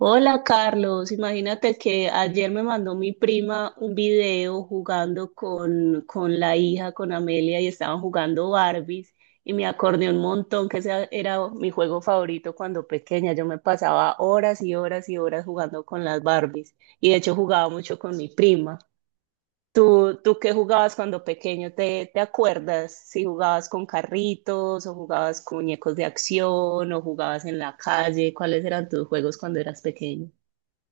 Hola Carlos, imagínate que ayer me mandó mi prima un video jugando con la hija, con Amelia, y estaban jugando Barbies, y me acordé un montón que ese era mi juego favorito cuando pequeña. Yo me pasaba horas y horas y horas jugando con las Barbies, y de hecho jugaba mucho con mi prima. ¿Tú qué jugabas cuando pequeño? ¿Te acuerdas? Si jugabas con carritos, o jugabas con muñecos de acción, o jugabas en la calle, ¿cuáles eran tus juegos cuando eras pequeño?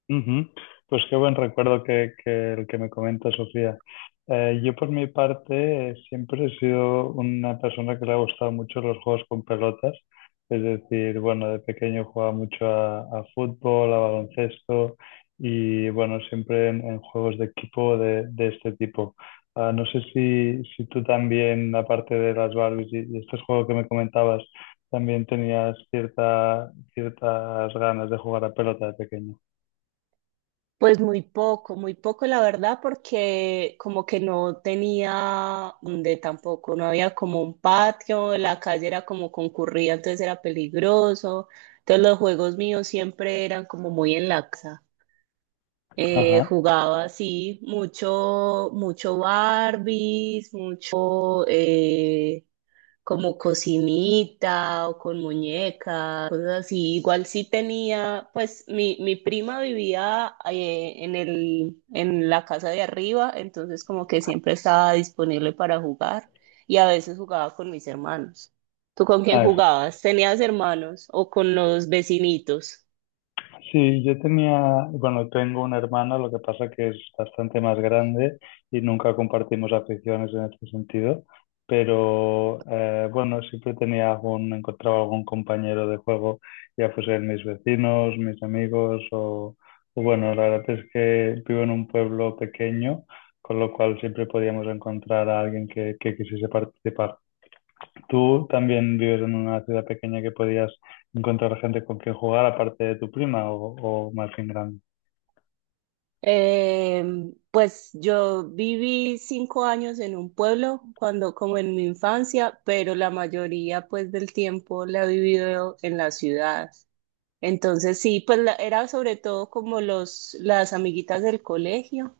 Ujú. Pues qué buen recuerdo que el que me comenta Sofía. Yo por mi parte siempre he sido una persona que le ha gustado mucho los juegos con pelotas. Es decir, bueno, de pequeño jugaba mucho a fútbol, a baloncesto y bueno, siempre en juegos de equipo de este tipo. No sé si tú también, aparte de las Barbies y este juego que me comentabas, también tenías ciertas ganas de jugar a pelota de pequeño. Pues muy poco la verdad, porque como que no tenía donde tampoco, no había como un patio, la calle era como concurrida, entonces era peligroso. Entonces los juegos míos siempre eran como muy en la casa. Ajá. Jugaba así, mucho, mucho Barbies, mucho, como cocinita o con muñecas, cosas así. Igual sí tenía, pues mi prima vivía en en la casa de arriba, entonces como que siempre estaba disponible para jugar y a veces jugaba con mis hermanos. ¿Tú con A quién ver, jugabas? ¿Tenías hermanos o con los vecinitos? sí, yo tenía, bueno, tengo una hermana lo que pasa que es bastante más grande y nunca compartimos aficiones en este sentido, pero bueno, siempre tenía algún, encontraba algún compañero de juego, ya fuesen mis vecinos, mis amigos o bueno, la verdad es que vivo en un pueblo pequeño, con lo cual siempre podíamos encontrar a alguien que quisiese participar. Tú también vives en una ciudad pequeña que podías encontrar gente con quien jugar aparte de tu prima o más bien grande. Pues yo viví 5 años en un pueblo cuando como en mi infancia, pero la mayoría pues del tiempo la he vivido en la ciudad. Entonces sí, pues era sobre todo como los las amiguitas del colegio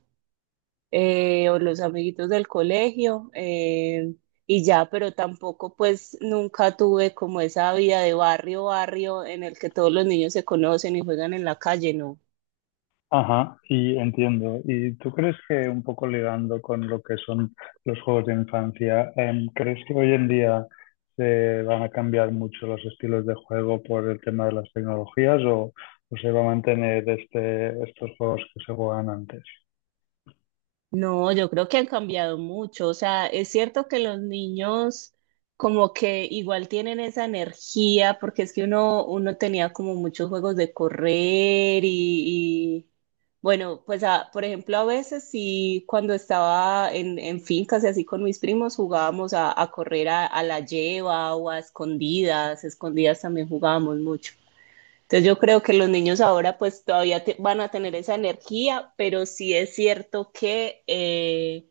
o los amiguitos del colegio y ya, pero tampoco pues nunca tuve como esa vida de barrio, barrio en el que todos los niños se conocen y juegan en la calle, no. Ajá, y entiendo. ¿Y tú crees que un poco ligando con lo que son los juegos de infancia, crees que hoy en día se van a cambiar mucho los estilos de juego por el tema de las tecnologías o se va a mantener estos juegos que se jugaban antes? No, yo creo que han cambiado mucho. O sea, es cierto que los niños como que igual tienen esa energía, porque es que uno tenía como muchos juegos de correr bueno, pues por ejemplo, a veces sí, cuando estaba en fincas y así con mis primos jugábamos a correr a la lleva o a escondidas, escondidas también jugábamos mucho. Entonces yo creo que los niños ahora pues todavía van a tener esa energía, pero sí es cierto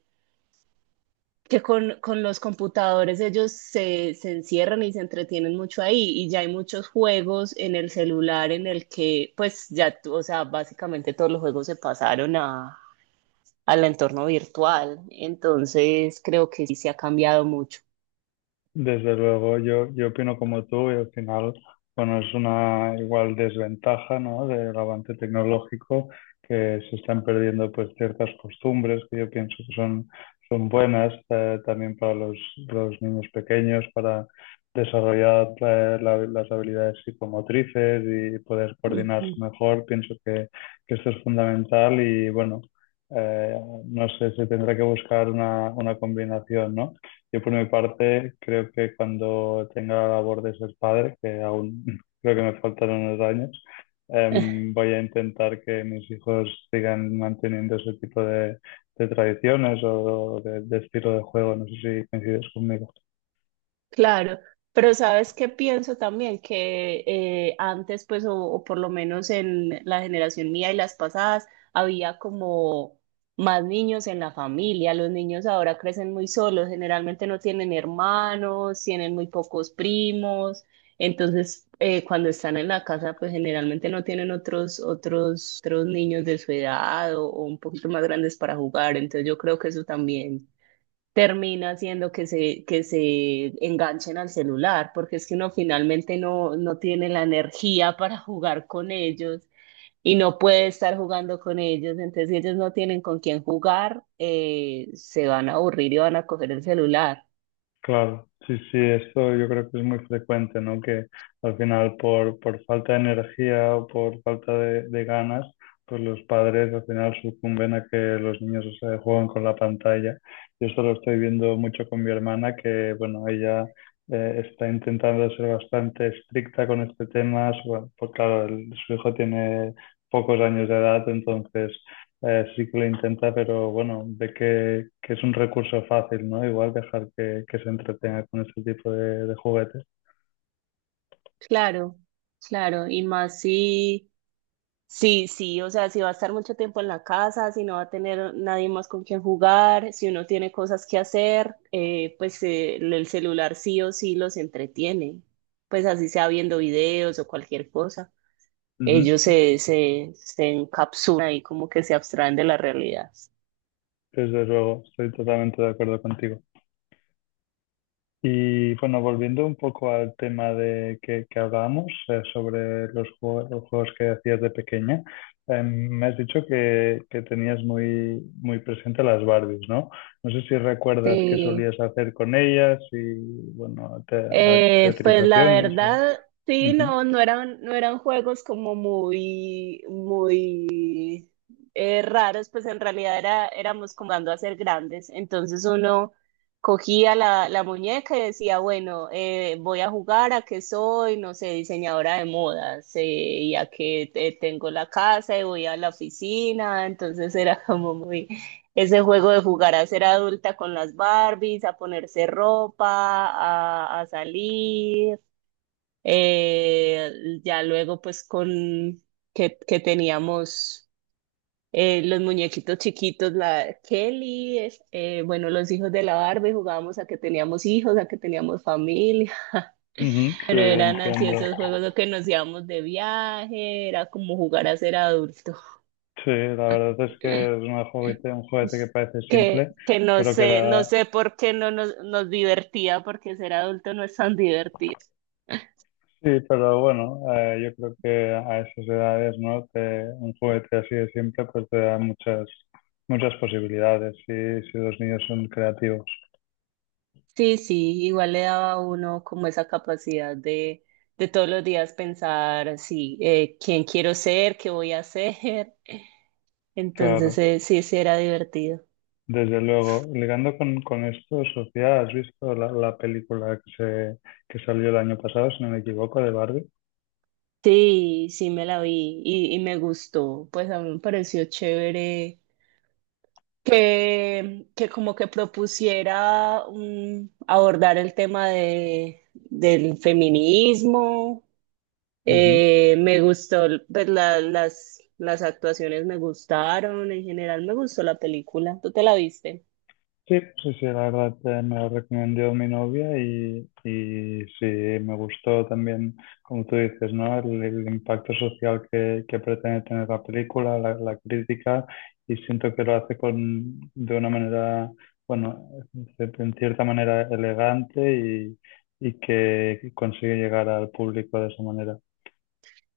que con los computadores ellos se encierran y se entretienen mucho ahí y ya hay muchos juegos en el celular en el que pues ya, o sea, básicamente todos los juegos se pasaron a, al entorno virtual. Entonces creo que sí se ha cambiado mucho. Desde luego, yo opino como tú y al final, bueno, es una igual desventaja, ¿no? Del avance tecnológico que se están perdiendo pues ciertas costumbres que yo pienso que son buenas también para los niños pequeños, para desarrollar las habilidades psicomotrices y poder coordinarse mejor. Pienso que esto es fundamental y bueno, eh, no sé, se tendrá que buscar una combinación, ¿no? Yo por mi parte creo que cuando tenga la labor de ser padre, que aún creo que me faltan unos años, voy a intentar que mis hijos sigan manteniendo ese tipo de tradiciones o de estilo de juego. No sé si coincides conmigo. Claro, pero sabes qué pienso también que antes, pues, o por lo menos en la generación mía y las pasadas, había como más niños en la familia. Los niños ahora crecen muy solos, generalmente no tienen hermanos, tienen muy pocos primos. Entonces, cuando están en la casa, pues generalmente no tienen otros niños de su edad o un poquito más grandes para jugar. Entonces, yo creo que eso también termina haciendo que que se enganchen al celular, porque es que uno finalmente no tiene la energía para jugar con ellos y no puede estar jugando con ellos, entonces si ellos no tienen con quién jugar, se van a aburrir y van a coger el celular. Claro, sí, sí, esto yo creo que es muy frecuente, ¿no? Que al final por falta de energía o por falta de ganas, pues los padres al final sucumben a que los niños se juegan con la pantalla. Yo esto lo estoy viendo mucho con mi hermana, que bueno, ella está intentando ser bastante estricta con este tema, bueno, pues claro, su hijo tiene pocos años de edad, entonces sí que lo intenta, pero bueno, ve que es un recurso fácil, ¿no? Igual dejar que se entretenga con este tipo de juguetes. Claro, claro, y más si... Sí, sí, o sea, si va a estar mucho tiempo en la casa, si no va a tener nadie más con quien jugar, si uno tiene cosas que hacer, pues el celular sí o sí los entretiene, pues así sea viendo videos o cualquier cosa. Ujú. Ellos se encapsulan y como que se abstraen de la realidad. Desde luego, estoy totalmente de acuerdo contigo. Y bueno, volviendo un poco al tema de que hablábamos sobre los juegos que hacías de pequeña, me has dicho que tenías muy presente las Barbies, ¿no? No sé si recuerdas qué Sí. solías hacer con ellas y, bueno, te- a- Pues la teatrizaciones. O- verdad, sí, Ujú. No eran, no eran juegos como muy, muy raros, pues en realidad era, éramos comando a ser grandes. Entonces uno cogía la muñeca y decía, bueno, voy a jugar a que soy, no sé, diseñadora de modas, y a que tengo la casa y voy a la oficina. Entonces era como muy ese juego de jugar a ser adulta con las Barbies, a ponerse ropa, a salir, eh, ya luego pues con que teníamos los muñequitos chiquitos, la Kelly, bueno, los hijos de la Barbie, jugábamos a que teníamos hijos, a que teníamos familia, Ujú, sí, pero eran así entiendo. esos juegos los que nos íbamos de viaje, era como jugar a ser adulto. Sí, la verdad es que es una juguete, un juguete que parece Que, simple, que no pero que sé, no da... sé por qué no nos, nos divertía, porque ser adulto no es tan divertido. Sí, pero bueno, yo creo que a esas edades, ¿no? Te- un juguete así de simple, pues te da muchas posibilidades si los niños son creativos. Sí, sí, igual le daba a uno como esa capacidad de todos los días pensar, sí, quién quiero ser, qué voy a hacer. Entonces, Claro, sí, sí era divertido. desde luego. Ligando con esto, Sofía, ¿has visto la película que se, que salió el año pasado, si no me equivoco, de Barbie? Sí, sí me la vi y me gustó. Pues a mí me pareció chévere que como que propusiera abordar el tema de, del feminismo. Ujú. Me gustó, pues las actuaciones me gustaron, en general me gustó la película. ¿Tú te la viste? Sí, sí, sí, la verdad me la recomendó mi novia y sí, me gustó también, como tú dices, ¿no? El impacto social que pretende tener la película, la crítica, y siento que lo hace con, de una manera, bueno, en cierta manera elegante y que consigue llegar al público de esa manera.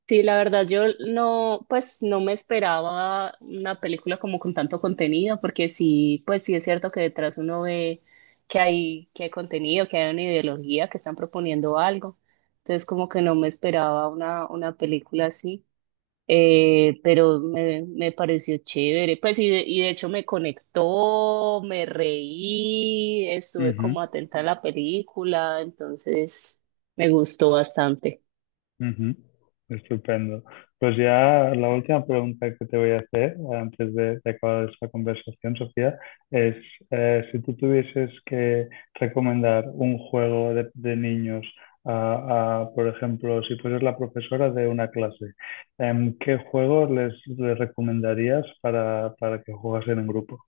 Sí, la verdad, yo no, pues no me esperaba una película como con tanto contenido, porque sí, pues sí es cierto que detrás uno ve que hay contenido, que hay una ideología, que están proponiendo algo. Entonces, como que no me esperaba una película así. Pero me pareció chévere. Pues y de hecho me conectó, me reí, estuve Ujú. como atenta a la película, entonces me gustó bastante. Ujú, estupendo. Pues ya la última pregunta que te voy a hacer antes de acabar esta conversación, Sofía, es si tú tuvieses que recomendar un juego de niños por ejemplo, si fueras la profesora de una clase, ¿qué juego les recomendarías para que jugasen en grupo?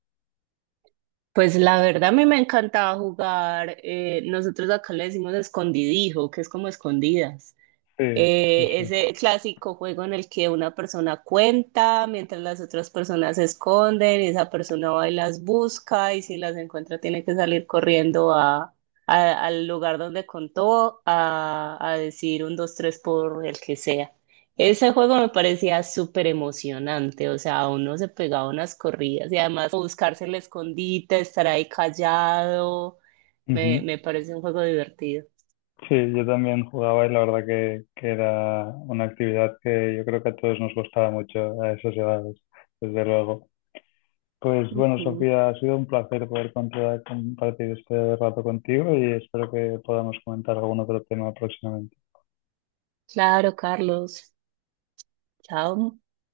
Pues la verdad a mí me encantaba jugar, nosotros acá le decimos escondidijo, que es como escondidas. Sí, sí, Ese clásico juego en el que una persona cuenta mientras las otras personas se esconden y esa persona va y las busca y si las encuentra tiene que salir corriendo a, al lugar donde contó a decir un, dos, tres por el que sea. Ese juego me parecía súper emocionante, o sea, uno se pegaba unas corridas y además buscarse el escondite, estar ahí callado, sí. me parece un juego divertido. Sí, yo también jugaba y la verdad que era una actividad que yo creo que a todos nos gustaba mucho a esas edades, desde luego. Pues bueno, Ujú. Sofía, ha sido un placer poder contar- compartir este rato contigo y espero que podamos comentar algún otro tema próximamente. Claro, Carlos. Chao.